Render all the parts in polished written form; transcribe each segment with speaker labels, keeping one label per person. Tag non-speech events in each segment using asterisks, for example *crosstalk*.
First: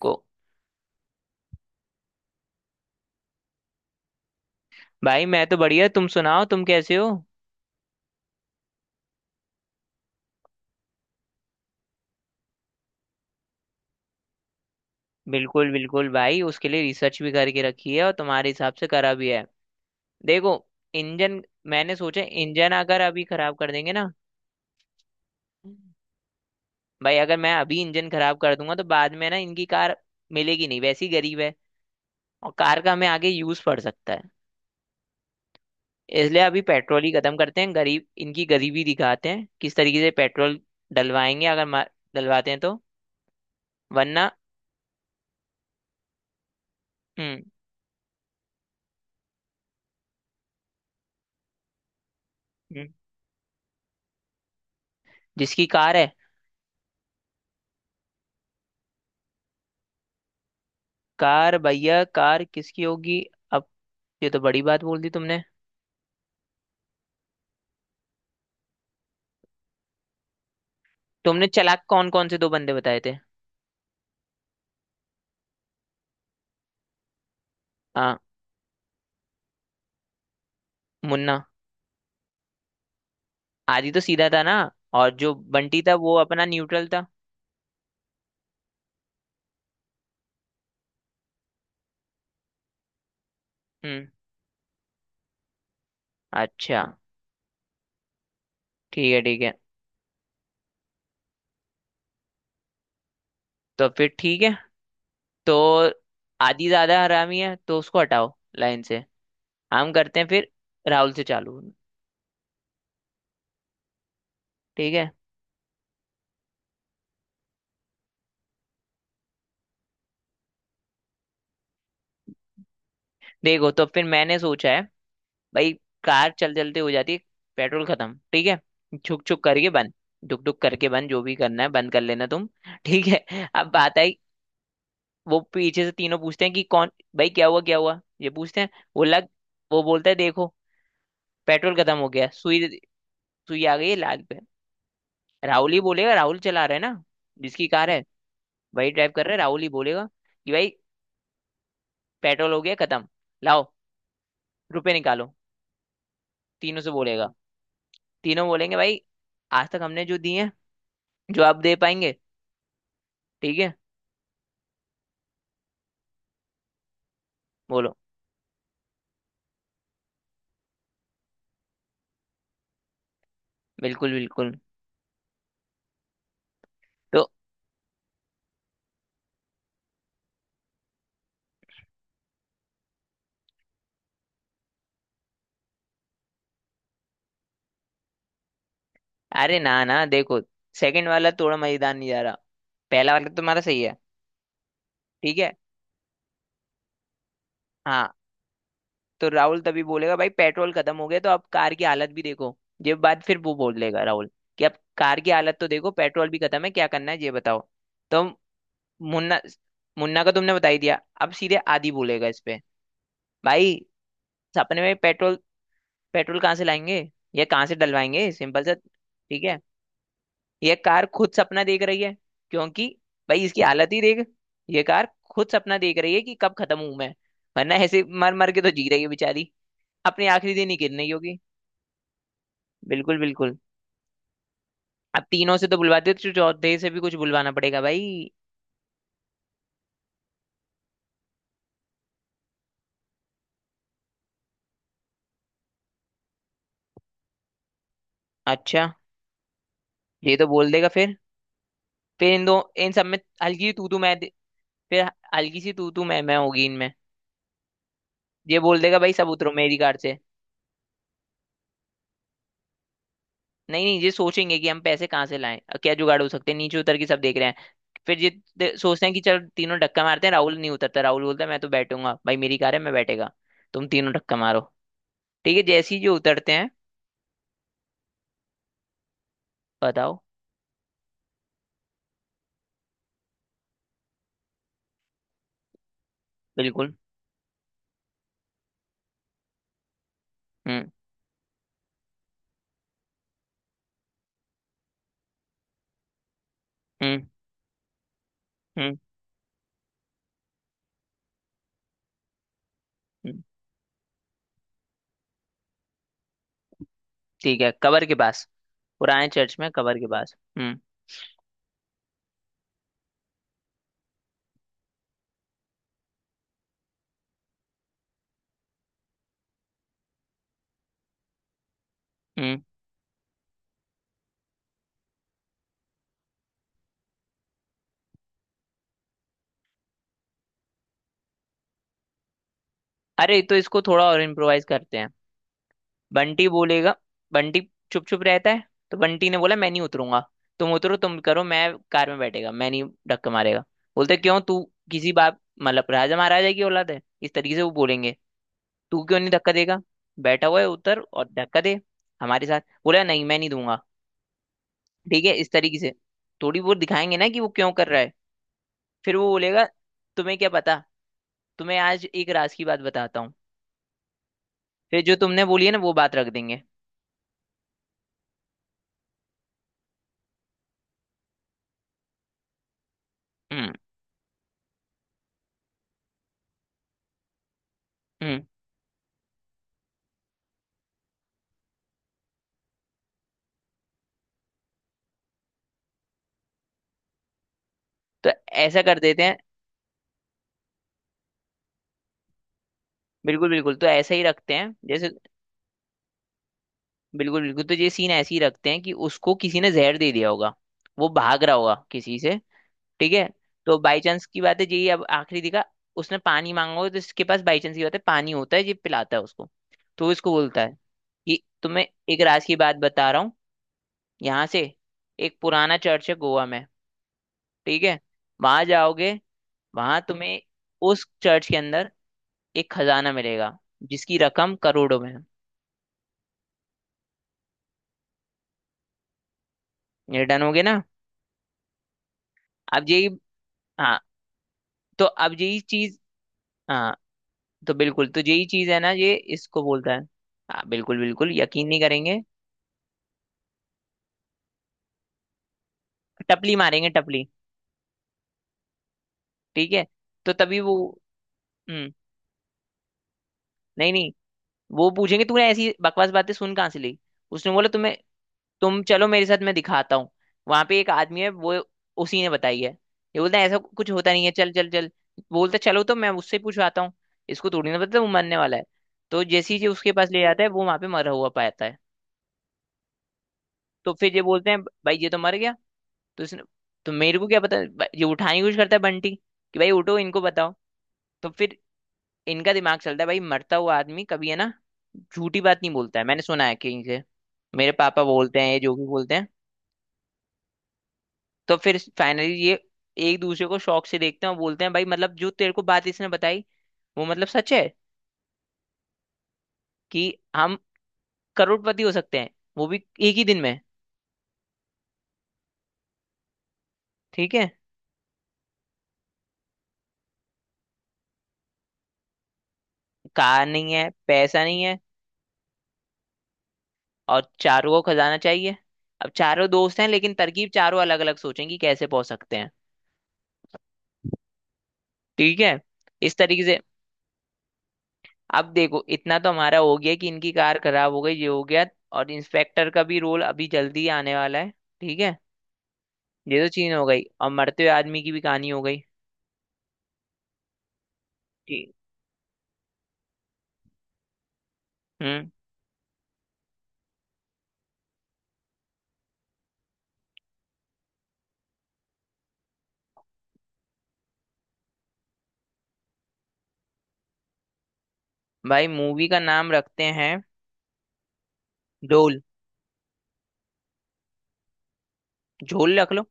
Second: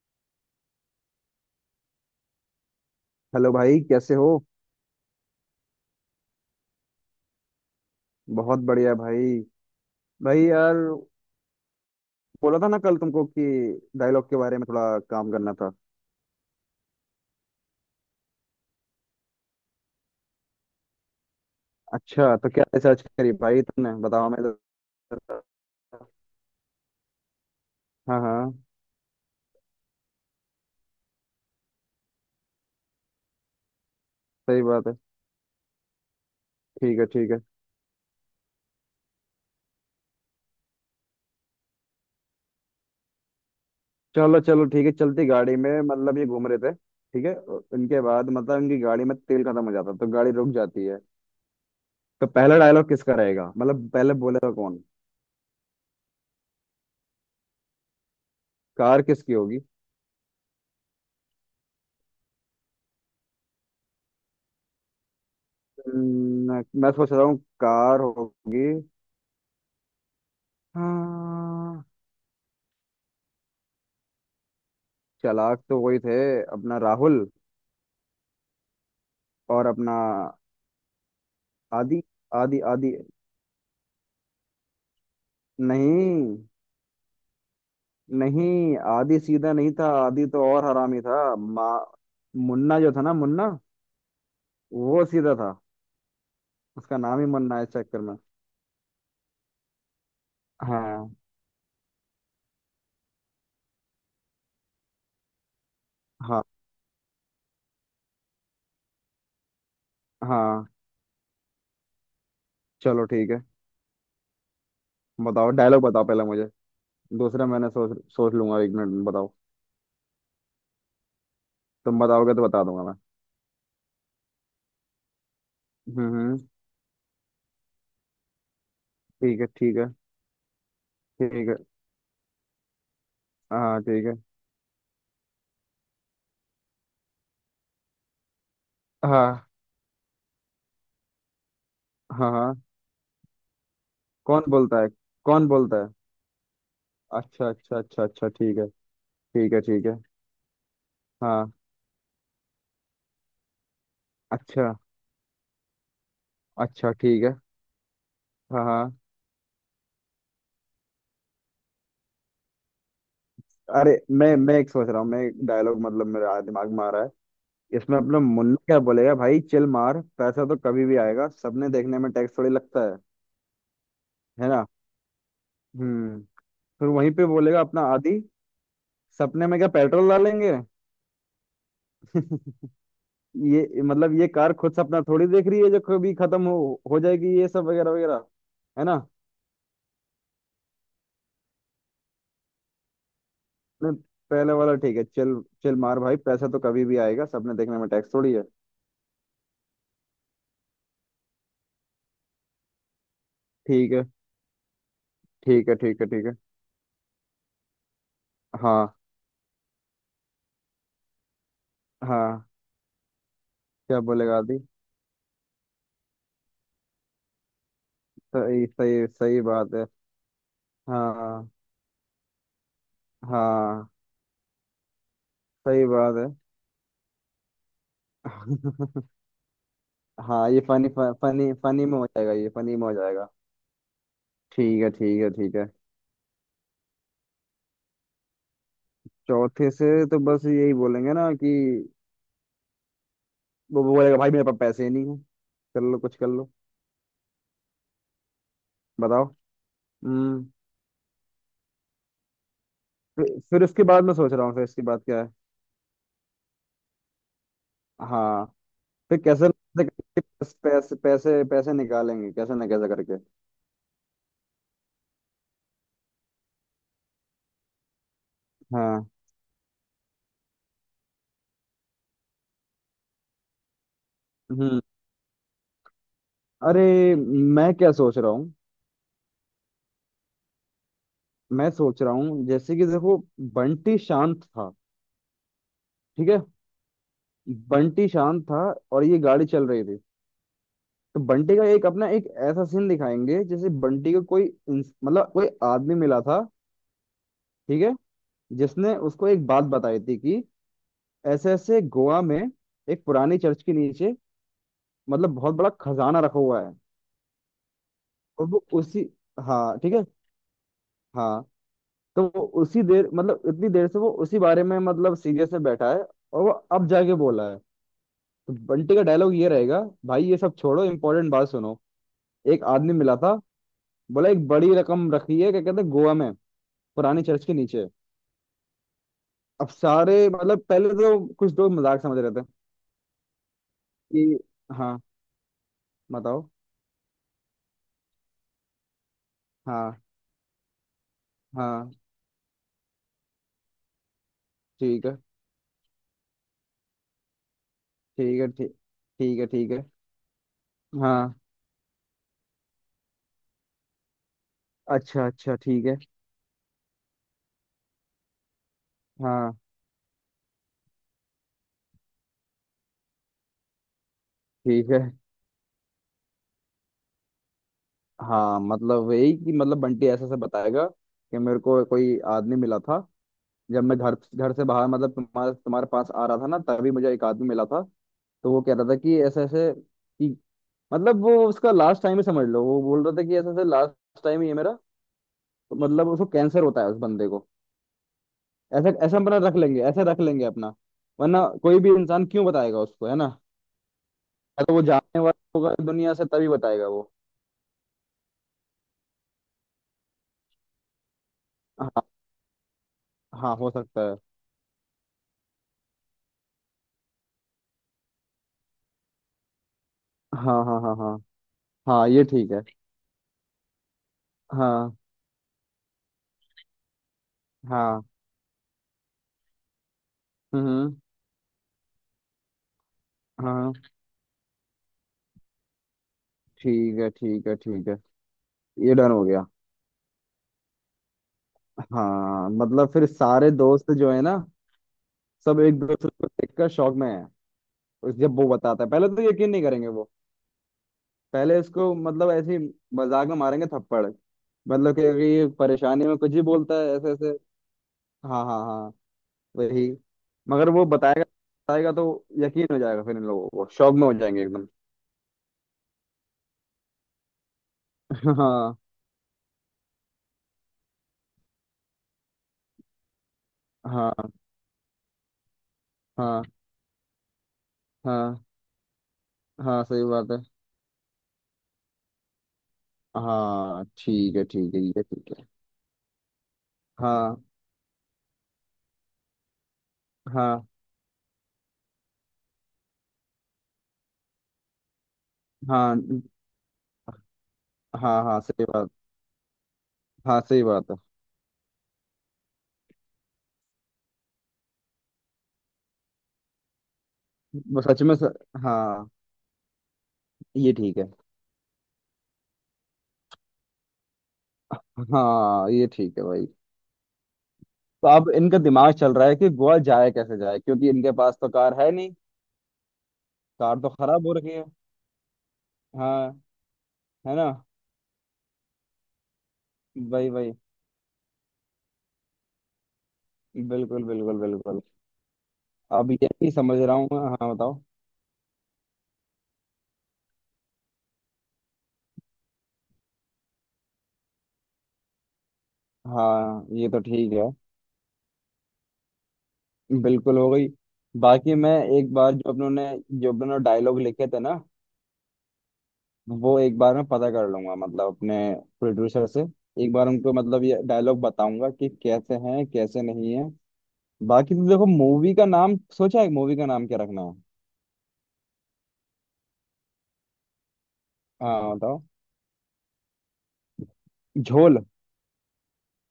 Speaker 1: को
Speaker 2: हेलो भाई कैसे हो।
Speaker 1: भाई, मैं तो बढ़िया। तुम सुनाओ, तुम कैसे हो?
Speaker 2: बहुत बढ़िया भाई। भाई यार बोला था ना कल तुमको कि डायलॉग के बारे में थोड़ा काम करना
Speaker 1: बिल्कुल
Speaker 2: था।
Speaker 1: बिल्कुल भाई, उसके लिए रिसर्च भी करके रखी है और तुम्हारे हिसाब से करा भी है। देखो, इंजन, मैंने सोचा
Speaker 2: अच्छा, तो क्या
Speaker 1: इंजन अगर
Speaker 2: रिसर्च
Speaker 1: अभी
Speaker 2: करी
Speaker 1: खराब
Speaker 2: भाई
Speaker 1: कर देंगे
Speaker 2: तुमने,
Speaker 1: ना।
Speaker 2: बताओ मैं जरा।
Speaker 1: भाई अगर मैं अभी इंजन
Speaker 2: हाँ
Speaker 1: खराब कर
Speaker 2: हाँ।
Speaker 1: दूंगा तो बाद में ना, इनकी कार मिलेगी नहीं, वैसी गरीब है। और कार का हमें आगे यूज पड़ सकता है।
Speaker 2: सही बात है।
Speaker 1: इसलिए अभी
Speaker 2: ठीक
Speaker 1: पेट्रोल
Speaker 2: है,
Speaker 1: ही
Speaker 2: ठीक
Speaker 1: खत्म
Speaker 2: है।
Speaker 1: करते हैं, गरीब इनकी गरीबी दिखाते हैं, किस तरीके से पेट्रोल डलवाएंगे। अगर डलवाते हैं तो, वरना।
Speaker 2: चलो चलो, ठीक है। चलती गाड़ी में मतलब ये घूम रहे थे। ठीक है।
Speaker 1: हम्म,
Speaker 2: और इनके बाद मतलब इनकी गाड़ी में तेल खत्म हो जाता है, तो गाड़ी रुक जाती है। तो पहला
Speaker 1: हम्म।
Speaker 2: डायलॉग किसका रहेगा, मतलब पहले बोलेगा कौन।
Speaker 1: जिसकी कार है।
Speaker 2: कार किसकी होगी।
Speaker 1: कार, भैया, कार किसकी होगी अब? ये तो बड़ी बात बोल दी तुमने।
Speaker 2: मैं सोच रहा हूँ कार होगी।
Speaker 1: तुमने चालाक
Speaker 2: हाँ।
Speaker 1: कौन कौन से दो बंदे बताए थे?
Speaker 2: चालाक तो वही थे। अपना राहुल
Speaker 1: हाँ,
Speaker 2: और अपना
Speaker 1: मुन्ना।
Speaker 2: आदि। आदि आदि।
Speaker 1: आदि तो सीधा था ना? और जो बंटी था वो
Speaker 2: नहीं,
Speaker 1: अपना न्यूट्रल था।
Speaker 2: नहीं, आदि सीधा नहीं था, आदि तो और हरामी था। मा मुन्ना जो था ना, मुन्ना
Speaker 1: हम्म,
Speaker 2: वो सीधा था।
Speaker 1: अच्छा।
Speaker 2: उसका नाम ही मुन्ना है इस चक्कर में।
Speaker 1: ठीक है, ठीक है।
Speaker 2: हाँ।
Speaker 1: तो फिर ठीक है तो,
Speaker 2: हाँ
Speaker 1: आदि ज्यादा हरामी है तो उसको हटाओ लाइन से। हम करते हैं फिर
Speaker 2: हाँ,
Speaker 1: राहुल से चालू।
Speaker 2: चलो ठीक है।
Speaker 1: ठीक है।
Speaker 2: बताओ, डायलॉग बताओ पहले मुझे। दूसरा मैंने सोच सोच लूंगा एक मिनट में। बताओ, तुम बताओगे तो बता दूंगा मैं।
Speaker 1: देखो, तो फिर मैंने सोचा है भाई, कार
Speaker 2: हम्म।
Speaker 1: चल चलते हो जाती है, पेट्रोल खत्म, ठीक है। छुक
Speaker 2: ठीक
Speaker 1: छुक
Speaker 2: है,
Speaker 1: करके
Speaker 2: ठीक है,
Speaker 1: बंद, डुक डुक करके बंद, जो भी
Speaker 2: ठीक है।
Speaker 1: करना है बंद कर लेना तुम *laughs* ठीक है, अब
Speaker 2: हाँ,
Speaker 1: बात
Speaker 2: ठीक है।
Speaker 1: आई। वो पीछे से तीनों पूछते हैं कि कौन भाई, क्या हुआ क्या हुआ, ये पूछते हैं। वो लग
Speaker 2: हाँ,
Speaker 1: वो बोलता है, देखो, पेट्रोल खत्म हो गया,
Speaker 2: हाँ, हाँ।
Speaker 1: सुई, सुई आ गई है लाल पे।
Speaker 2: कौन बोलता है? कौन
Speaker 1: राहुल ही
Speaker 2: बोलता है?
Speaker 1: बोलेगा, राहुल चला रहा है ना।
Speaker 2: अच्छा,
Speaker 1: जिसकी
Speaker 2: अच्छा,
Speaker 1: कार है
Speaker 2: अच्छा, अच्छा, ठीक है।
Speaker 1: वही ड्राइव कर रहा है,
Speaker 2: ठीक है,
Speaker 1: राहुल ही
Speaker 2: ठीक है।
Speaker 1: बोलेगा कि भाई
Speaker 2: हाँ।
Speaker 1: पेट्रोल हो गया खत्म, लाओ
Speaker 2: अच्छा,
Speaker 1: रुपए निकालो, तीनों से
Speaker 2: अच्छा, ठीक
Speaker 1: बोलेगा।
Speaker 2: है।
Speaker 1: तीनों
Speaker 2: हाँ,
Speaker 1: बोलेंगे
Speaker 2: हाँ।
Speaker 1: भाई आज तक हमने जो दिए हैं, जो आप दे पाएंगे, ठीक है।
Speaker 2: अरे, मैं एक सोच रहा हूँ मैं, डायलॉग मतलब मेरा दिमाग में आ रहा है।
Speaker 1: बोलो।
Speaker 2: इसमें अपना मुन्ना क्या बोलेगा, भाई चिल मार, पैसा तो कभी भी आएगा, सबने देखने में टैक्स थोड़ी लगता है।
Speaker 1: बिल्कुल
Speaker 2: है
Speaker 1: बिल्कुल,
Speaker 2: ना। हम्म। फिर वहीं
Speaker 1: तो
Speaker 2: पे बोलेगा अपना आदि, सपने में क्या पेट्रोल डालेंगे? *laughs* ये मतलब, ये कार खुद सपना थोड़ी देख रही है जो कभी खत्म हो जाएगी, ये सब वगैरह वगैरह। है ना।
Speaker 1: अरे ना ना, देखो सेकंड वाला थोड़ा मजेदार नहीं जा रहा, पहला वाला तो तुम्हारा सही
Speaker 2: नहीं,
Speaker 1: है।
Speaker 2: पहले वाला ठीक है। चल
Speaker 1: ठीक है,
Speaker 2: चल मार भाई, पैसा तो कभी भी आएगा, सपने देखने में
Speaker 1: हाँ।
Speaker 2: टैक्स थोड़ी है।
Speaker 1: तो राहुल तभी बोलेगा, भाई पेट्रोल खत्म हो गया, तो अब कार की हालत भी देखो। ये बात फिर वो बोल
Speaker 2: ठीक
Speaker 1: लेगा,
Speaker 2: है,
Speaker 1: राहुल, कि अब कार की हालत तो
Speaker 2: ठीक है,
Speaker 1: देखो,
Speaker 2: ठीक है, ठीक
Speaker 1: पेट्रोल
Speaker 2: है।
Speaker 1: भी खत्म है, क्या करना है ये बताओ। तो
Speaker 2: हाँ,
Speaker 1: मुन्ना, मुन्ना का तुमने बता ही दिया, अब सीधे आदि बोलेगा इस
Speaker 2: हाँ।
Speaker 1: पे, भाई
Speaker 2: क्या बोलेगा आदि?
Speaker 1: सपने में पेट्रोल? पेट्रोल कहाँ से लाएंगे या कहाँ से डलवाएंगे, सिंपल
Speaker 2: सही,
Speaker 1: सा।
Speaker 2: सही, सही
Speaker 1: ठीक है,
Speaker 2: बात है।
Speaker 1: ये कार खुद
Speaker 2: हाँ,
Speaker 1: सपना देख रही है, क्योंकि भाई इसकी
Speaker 2: हाँ,
Speaker 1: हालत ही देख, ये कार खुद सपना
Speaker 2: सही
Speaker 1: देख रही
Speaker 2: बात
Speaker 1: है
Speaker 2: है।
Speaker 1: कि कब खत्म हूं मैं। वरना ऐसे मर मर के तो जी रही
Speaker 2: *laughs*
Speaker 1: है बेचारी, अपने
Speaker 2: हाँ,
Speaker 1: आखिरी
Speaker 2: ये
Speaker 1: दिन ही
Speaker 2: फनी।
Speaker 1: गिरने ही होगी।
Speaker 2: फनी, फनी में हो जाएगा, ये फनी में हो
Speaker 1: बिल्कुल
Speaker 2: जाएगा।
Speaker 1: बिल्कुल।
Speaker 2: ठीक है,
Speaker 1: अब
Speaker 2: ठीक है,
Speaker 1: तीनों
Speaker 2: ठीक
Speaker 1: से
Speaker 2: है।
Speaker 1: तो बुलवाते, तो चौथे से भी कुछ बुलवाना पड़ेगा भाई।
Speaker 2: चौथे से तो बस यही बोलेंगे ना कि वो बोलेगा भाई मेरे पास पैसे ही नहीं है, कर लो कुछ कर लो।
Speaker 1: अच्छा,
Speaker 2: बताओ।
Speaker 1: ये
Speaker 2: हम्म।
Speaker 1: तो बोल देगा फिर इन सब में
Speaker 2: फिर
Speaker 1: हल्की सी
Speaker 2: उसके
Speaker 1: तू तू
Speaker 2: बाद
Speaker 1: मैं,
Speaker 2: मैं सोच रहा हूँ, फिर इसके बाद
Speaker 1: फिर
Speaker 2: क्या है।
Speaker 1: हल्की सी तू तू मैं होगी इनमें।
Speaker 2: हाँ।
Speaker 1: ये बोल देगा, भाई
Speaker 2: फिर
Speaker 1: सब
Speaker 2: कैसे न
Speaker 1: उतरो मेरी
Speaker 2: कैसे
Speaker 1: कार से।
Speaker 2: करके, पैसे पैसे पैसे निकालेंगे, कैसे ना कैसे करके।
Speaker 1: नहीं नहीं, ये सोचेंगे कि हम पैसे कहाँ से लाएं, क्या जुगाड़ हो सकते हैं, नीचे उतर के सब देख रहे हैं। फिर ये सोचते
Speaker 2: हाँ।
Speaker 1: हैं कि चल तीनों धक्का मारते हैं, राहुल नहीं उतरता, राहुल बोलता है मैं तो बैठूंगा भाई, मेरी कार है, मैं बैठेगा, तुम तीनों धक्का मारो।
Speaker 2: हम्म।
Speaker 1: ठीक है, जैसे ही जो उतरते हैं।
Speaker 2: अरे, मैं क्या सोच रहा हूँ।
Speaker 1: बताओ।
Speaker 2: मैं सोच रहा हूँ, जैसे कि देखो। बंटी शांत था। ठीक है।
Speaker 1: बिल्कुल।
Speaker 2: बंटी शांत था। और ये गाड़ी चल रही थी।
Speaker 1: हम्म,
Speaker 2: तो बंटी का एक अपना एक ऐसा सीन दिखाएंगे, जैसे बंटी को कोई मतलब कोई आदमी मिला था।
Speaker 1: हम्म,
Speaker 2: ठीक है। जिसने
Speaker 1: हम्म,
Speaker 2: उसको एक बात बताई थी कि ऐसे ऐसे गोवा में एक पुरानी
Speaker 1: हम्म।
Speaker 2: चर्च के नीचे मतलब बहुत बड़ा खजाना रखा हुआ है।
Speaker 1: ठीक है, कबर के पास।
Speaker 2: और वो उसी।
Speaker 1: पुराने चर्च में
Speaker 2: हाँ ठीक
Speaker 1: कबर
Speaker 2: है।
Speaker 1: के पास, हम्म।
Speaker 2: हाँ। तो वो उसी देर मतलब इतनी देर से वो उसी बारे में मतलब सीरियस में बैठा है। और वो अब जाके बोला है। तो बंटी का डायलॉग ये रहेगा। भाई, ये सब छोड़ो, इंपॉर्टेंट बात सुनो।
Speaker 1: हम्म।
Speaker 2: एक आदमी मिला था, बोला एक बड़ी रकम रखी है, क्या कहते हैं गोवा में, पुरानी चर्च के नीचे। अब सारे मतलब, पहले तो कुछ लोग मजाक समझ रहे थे
Speaker 1: अरे तो इसको थोड़ा और
Speaker 2: कि।
Speaker 1: इम्प्रोवाइज करते
Speaker 2: हाँ,
Speaker 1: हैं। बंटी
Speaker 2: बताओ।
Speaker 1: बोलेगा, बंटी चुप चुप रहता है, तो बंटी ने बोला मैं नहीं
Speaker 2: हाँ,
Speaker 1: उतरूंगा, तुम उतरो तुम करो, मैं
Speaker 2: हाँ।
Speaker 1: कार में बैठेगा, मैं नहीं धक्का मारेगा। बोलते क्यों तू,
Speaker 2: ठीक
Speaker 1: किसी
Speaker 2: है,
Speaker 1: बाप, मतलब राजा महाराजा की औलाद है, इस तरीके से वो बोलेंगे।
Speaker 2: ठीक है। ठीक,
Speaker 1: तू क्यों नहीं
Speaker 2: ठीक है।
Speaker 1: धक्का
Speaker 2: ठीक
Speaker 1: देगा?
Speaker 2: है।
Speaker 1: बैठा हुआ है, उतर और
Speaker 2: हाँ।
Speaker 1: धक्का दे हमारे साथ। बोला नहीं, मैं नहीं दूंगा, ठीक
Speaker 2: अच्छा,
Speaker 1: है, इस
Speaker 2: अच्छा,
Speaker 1: तरीके
Speaker 2: ठीक
Speaker 1: से
Speaker 2: है।
Speaker 1: थोड़ी वो दिखाएंगे ना कि वो क्यों कर रहा है। फिर वो
Speaker 2: हाँ,
Speaker 1: बोलेगा, तुम्हें क्या पता, तुम्हें आज एक राज की बात बताता हूँ।
Speaker 2: ठीक है।
Speaker 1: फिर जो तुमने बोली है ना वो बात रख देंगे।
Speaker 2: हाँ। मतलब यही कि, मतलब बंटी ऐसे से बताएगा कि मेरे को कोई आदमी मिला था।
Speaker 1: हम्म,
Speaker 2: जब मैं घर घर से बाहर मतलब तुम्हारे तुम्हारे पास आ रहा था ना, तभी मुझे एक आदमी मिला था।
Speaker 1: हम्म।
Speaker 2: तो वो कह रहा था कि ऐसे ऐसे कि, मतलब वो उसका लास्ट टाइम ही समझ लो, वो बोल रहा था कि ऐसे ऐसे लास्ट टाइम ही है मेरा। तो मतलब उसको कैंसर होता है उस बंदे को।
Speaker 1: तो ऐसा
Speaker 2: ऐसा
Speaker 1: कर
Speaker 2: ऐसा
Speaker 1: देते हैं।
Speaker 2: अपना रख लेंगे, ऐसे रख लेंगे अपना। वरना कोई भी इंसान क्यों बताएगा उसको, है ना।
Speaker 1: बिल्कुल बिल्कुल, तो ऐसे ही रखते
Speaker 2: या तो
Speaker 1: हैं
Speaker 2: वो
Speaker 1: जैसे,
Speaker 2: जानने वाला होगा दुनिया से, तभी बताएगा वो।
Speaker 1: बिल्कुल बिल्कुल, तो ये सीन ऐसे ही रखते हैं कि उसको किसी ने जहर दे दिया होगा, वो भाग रहा होगा
Speaker 2: हाँ
Speaker 1: किसी से। ठीक है।
Speaker 2: हाँ, हो
Speaker 1: तो बाई
Speaker 2: सकता है।
Speaker 1: चांस की बात है, यही अब आखिरी दिखा, उसने पानी मांगा होगा, तो इसके पास बाई चांस की बात है पानी होता है, ये पिलाता है उसको। तो वो इसको
Speaker 2: हाँ,
Speaker 1: बोलता है
Speaker 2: हाँ, हाँ, हाँ।
Speaker 1: कि तुम्हें
Speaker 2: हाँ,
Speaker 1: एक
Speaker 2: ये
Speaker 1: राज
Speaker 2: ठीक
Speaker 1: की
Speaker 2: है।
Speaker 1: बात बता रहा हूँ, यहाँ से
Speaker 2: हाँ,
Speaker 1: एक पुराना चर्च है गोवा में, ठीक है,
Speaker 2: हाँ।
Speaker 1: वहां जाओगे, वहां तुम्हें
Speaker 2: हम्म।
Speaker 1: उस चर्च के अंदर एक खजाना मिलेगा,
Speaker 2: हाँ,
Speaker 1: जिसकी रकम करोड़ों में है।
Speaker 2: ठीक है, ठीक है, ठीक है। ये डन हो गया।
Speaker 1: ये डन हो गया ना।
Speaker 2: हाँ मतलब,
Speaker 1: अब
Speaker 2: फिर
Speaker 1: यही,
Speaker 2: सारे दोस्त
Speaker 1: हाँ,
Speaker 2: जो है ना,
Speaker 1: तो अब यही
Speaker 2: सब एक
Speaker 1: चीज,
Speaker 2: दूसरे को देखकर शौक
Speaker 1: हाँ,
Speaker 2: में है।
Speaker 1: तो बिल्कुल, तो
Speaker 2: जब
Speaker 1: यही
Speaker 2: वो
Speaker 1: चीज है
Speaker 2: बताता है
Speaker 1: ना,
Speaker 2: पहले
Speaker 1: ये
Speaker 2: तो यकीन नहीं
Speaker 1: इसको
Speaker 2: करेंगे
Speaker 1: बोलता है।
Speaker 2: वो।
Speaker 1: हाँ बिल्कुल बिल्कुल,
Speaker 2: पहले
Speaker 1: यकीन नहीं
Speaker 2: इसको
Speaker 1: करेंगे।
Speaker 2: मतलब ऐसे ही मजाक में मारेंगे थप्पड़, मतलब कि अगर ये परेशानी में कुछ ही
Speaker 1: टपली
Speaker 2: बोलता
Speaker 1: मारेंगे,
Speaker 2: है ऐसे
Speaker 1: टपली।
Speaker 2: ऐसे। हाँ, हाँ, हाँ।
Speaker 1: ठीक है,
Speaker 2: वही।
Speaker 1: तो तभी
Speaker 2: मगर
Speaker 1: वो,
Speaker 2: वो बताएगा,
Speaker 1: हम्म,
Speaker 2: बताएगा तो यकीन हो जाएगा, फिर इन लोगों को
Speaker 1: नहीं
Speaker 2: शौक में
Speaker 1: नहीं,
Speaker 2: हो जाएंगे एकदम।
Speaker 1: वो पूछेंगे तूने ऐसी बकवास बातें सुन कहाँ से ली? उसने बोला तुम्हें,
Speaker 2: *laughs* हाँ,
Speaker 1: तुम चलो मेरे साथ मैं दिखाता हूँ, वहां पे एक आदमी है वो, उसी ने बताई है। ये बोलता है ऐसा कुछ होता
Speaker 2: हाँ,
Speaker 1: नहीं है, चल चल चल। बोलता चलो तो मैं उससे
Speaker 2: हाँ,
Speaker 1: पूछवाता हूँ। इसको थोड़ी ना पता वो मरने
Speaker 2: हाँ,
Speaker 1: वाला है। तो जैसी जी
Speaker 2: हाँ,
Speaker 1: उसके
Speaker 2: सही
Speaker 1: पास ले
Speaker 2: बात है।
Speaker 1: जाता है, वो वहां पे मरा हुआ पाता है।
Speaker 2: हाँ,
Speaker 1: तो फिर ये
Speaker 2: ठीक है,
Speaker 1: बोलते हैं
Speaker 2: ठीक है,
Speaker 1: भाई
Speaker 2: ठीक है,
Speaker 1: ये तो मर
Speaker 2: ठीक है।
Speaker 1: गया, तो इसने, तो मेरे को
Speaker 2: हाँ,
Speaker 1: क्या पता भाई, ये उठाने की कोशिश करता है बंटी, कि भाई उठो इनको बताओ।
Speaker 2: हाँ,
Speaker 1: तो फिर इनका दिमाग चलता है, भाई मरता हुआ आदमी कभी, है ना, झूठी बात नहीं
Speaker 2: हाँ,
Speaker 1: बोलता है, मैंने सुना है कहीं से, मेरे पापा
Speaker 2: हाँ,
Speaker 1: बोलते
Speaker 2: हाँ
Speaker 1: हैं, ये
Speaker 2: सही
Speaker 1: जो भी
Speaker 2: बात।
Speaker 1: बोलते हैं।
Speaker 2: हाँ, सही बात है।
Speaker 1: तो फिर फाइनली ये एक दूसरे को शौक से देखते हैं और बोलते हैं, भाई मतलब जो तेरे को बात इसने बताई, वो मतलब सच है,
Speaker 2: वो सच में हाँ,
Speaker 1: कि हम
Speaker 2: ये ठीक है।
Speaker 1: करोड़पति हो सकते हैं, वो भी एक ही दिन में।
Speaker 2: हाँ, ये ठीक है भाई।
Speaker 1: ठीक है।
Speaker 2: तो अब इनका दिमाग चल रहा है कि गोवा जाए, कैसे जाए, क्योंकि इनके पास तो कार है नहीं।
Speaker 1: कार नहीं
Speaker 2: कार
Speaker 1: है,
Speaker 2: तो खराब हो
Speaker 1: पैसा
Speaker 2: रखी
Speaker 1: नहीं
Speaker 2: है।
Speaker 1: है,
Speaker 2: हाँ।
Speaker 1: और
Speaker 2: है ना।
Speaker 1: चारों को खजाना चाहिए। अब चारों दोस्त हैं लेकिन
Speaker 2: वही,
Speaker 1: तरकीब
Speaker 2: वही।
Speaker 1: चारों अलग अलग सोचेंगी, कैसे पहुंच सकते हैं।
Speaker 2: बिल्कुल, बिल्कुल, बिल्कुल।
Speaker 1: ठीक है,
Speaker 2: अब
Speaker 1: इस
Speaker 2: ये
Speaker 1: तरीके
Speaker 2: भी
Speaker 1: से।
Speaker 2: समझ रहा हूँ मैं। हाँ बताओ।
Speaker 1: अब देखो इतना तो हमारा हो गया कि इनकी कार खराब हो गई, ये हो गया। और इंस्पेक्टर का भी रोल अभी जल्दी ही आने वाला है। ठीक है, ये तो
Speaker 2: हाँ,
Speaker 1: चीज हो
Speaker 2: ये तो
Speaker 1: गई, और
Speaker 2: ठीक है।
Speaker 1: मरते हुए आदमी की भी कहानी हो गई।
Speaker 2: बिल्कुल हो गई। बाकी मैं
Speaker 1: ठीक।
Speaker 2: एक बार जो अपनों ने डायलॉग लिखे थे ना,
Speaker 1: हम्म।
Speaker 2: वो एक बार मैं पता कर लूंगा मतलब अपने प्रोड्यूसर से। एक बार उनको मतलब ये डायलॉग बताऊंगा कि कैसे हैं, कैसे नहीं है। बाकी तो देखो, मूवी का नाम सोचा है? मूवी का नाम क्या रखना है?
Speaker 1: भाई मूवी का नाम रखते हैं
Speaker 2: हाँ बताओ।
Speaker 1: ढोल।
Speaker 2: झोल।
Speaker 1: झोल रख लो।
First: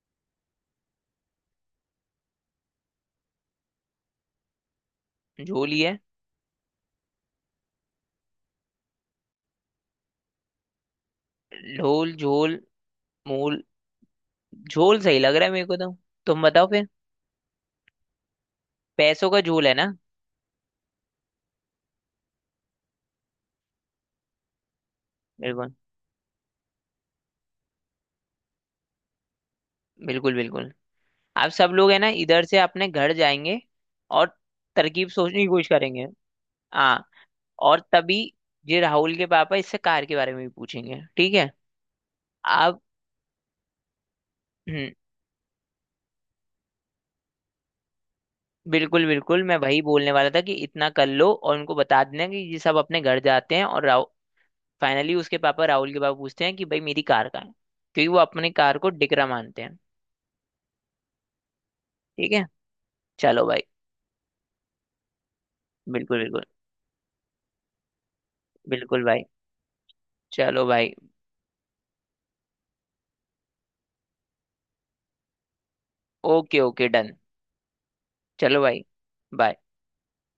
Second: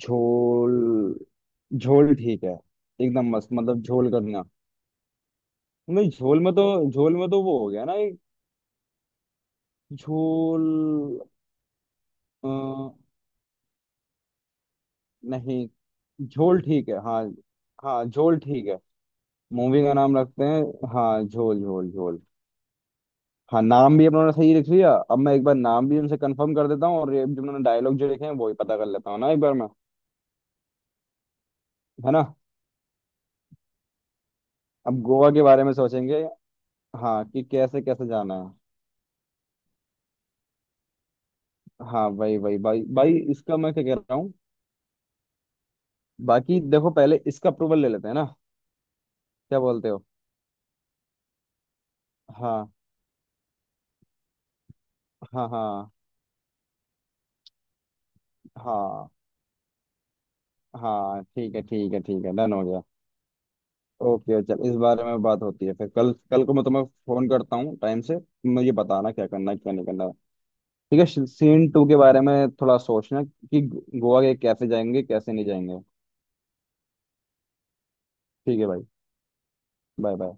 Speaker 2: झोल। झोल ठीक है। एकदम मस्त, मतलब झोल करना।
Speaker 1: झोल ही है।
Speaker 2: नहीं, झोल में तो, वो हो गया ना एक। झोल।
Speaker 1: ढोल,
Speaker 2: अ,
Speaker 1: झोल, मूल, झोल सही लग रहा है मेरे
Speaker 2: नहीं,
Speaker 1: को तो। तुम
Speaker 2: झोल
Speaker 1: बताओ फिर।
Speaker 2: ठीक है। हाँ। हाँ, झोल ठीक है।
Speaker 1: पैसों का झोल है
Speaker 2: मूवी
Speaker 1: ना।
Speaker 2: का नाम रखते हैं। हाँ, झोल, झोल, झोल। हाँ, नाम भी अपना उन्होंने सही लिख लिया, अब मैं एक बार
Speaker 1: बिल्कुल
Speaker 2: नाम भी उनसे कंफर्म कर देता हूँ, और ये जो मैंने डायलॉग जो लिखे हैं वो ही पता कर लेता हूँ ना एक बार मैं।
Speaker 1: बिल्कुल बिल्कुल। आप सब लोग है ना
Speaker 2: है ना।
Speaker 1: इधर से अपने घर जाएंगे, और
Speaker 2: अब
Speaker 1: तरकीब
Speaker 2: गोवा
Speaker 1: सोचने
Speaker 2: के
Speaker 1: की
Speaker 2: बारे
Speaker 1: कोशिश
Speaker 2: में
Speaker 1: करेंगे।
Speaker 2: सोचेंगे।
Speaker 1: हाँ,
Speaker 2: हाँ, कि
Speaker 1: और
Speaker 2: कैसे कैसे
Speaker 1: तभी
Speaker 2: जाना है।
Speaker 1: ये राहुल के पापा इससे कार के बारे में भी पूछेंगे, ठीक है।
Speaker 2: हाँ, वही, वही।
Speaker 1: आप,
Speaker 2: भाई, भाई, इसका मैं क्या कह रहा हूँ।
Speaker 1: हम्म।
Speaker 2: बाकी देखो, पहले इसका अप्रूवल ले लेते हैं ना,
Speaker 1: बिल्कुल बिल्कुल, मैं
Speaker 2: क्या
Speaker 1: वही
Speaker 2: बोलते हो?
Speaker 1: बोलने वाला था कि इतना कर लो और उनको बता देना कि ये
Speaker 2: हाँ,
Speaker 1: सब अपने घर जाते हैं, और राहुल फाइनली उसके
Speaker 2: हाँ,
Speaker 1: पापा,
Speaker 2: हाँ,
Speaker 1: राहुल के पापा, पूछते हैं कि भाई मेरी कार कहाँ है, क्योंकि वो अपनी कार को
Speaker 2: हाँ,
Speaker 1: डिकरा मानते हैं।
Speaker 2: हाँ, ठीक है, ठीक है, ठीक
Speaker 1: ठीक
Speaker 2: है,
Speaker 1: है,
Speaker 2: डन हो गया।
Speaker 1: चलो भाई।
Speaker 2: ओके, चल, इस बारे में बात होती है, फिर कल
Speaker 1: बिल्कुल बिल्कुल।
Speaker 2: कल को मैं तुम्हें फोन करता हूँ टाइम से। मुझे
Speaker 1: बिल्कुल
Speaker 2: बताना
Speaker 1: भाई,
Speaker 2: क्या करना है, क्या नहीं करना।
Speaker 1: चलो भाई।
Speaker 2: ठीक है, सीन 2 के बारे में थोड़ा सोचना, कि गोवा के कैसे जाएंगे, कैसे नहीं जाएंगे।
Speaker 1: Okay okay, done.
Speaker 2: ठीक
Speaker 1: चलो
Speaker 2: है
Speaker 1: भाई।
Speaker 2: भाई।
Speaker 1: बाय।
Speaker 2: Bye bye.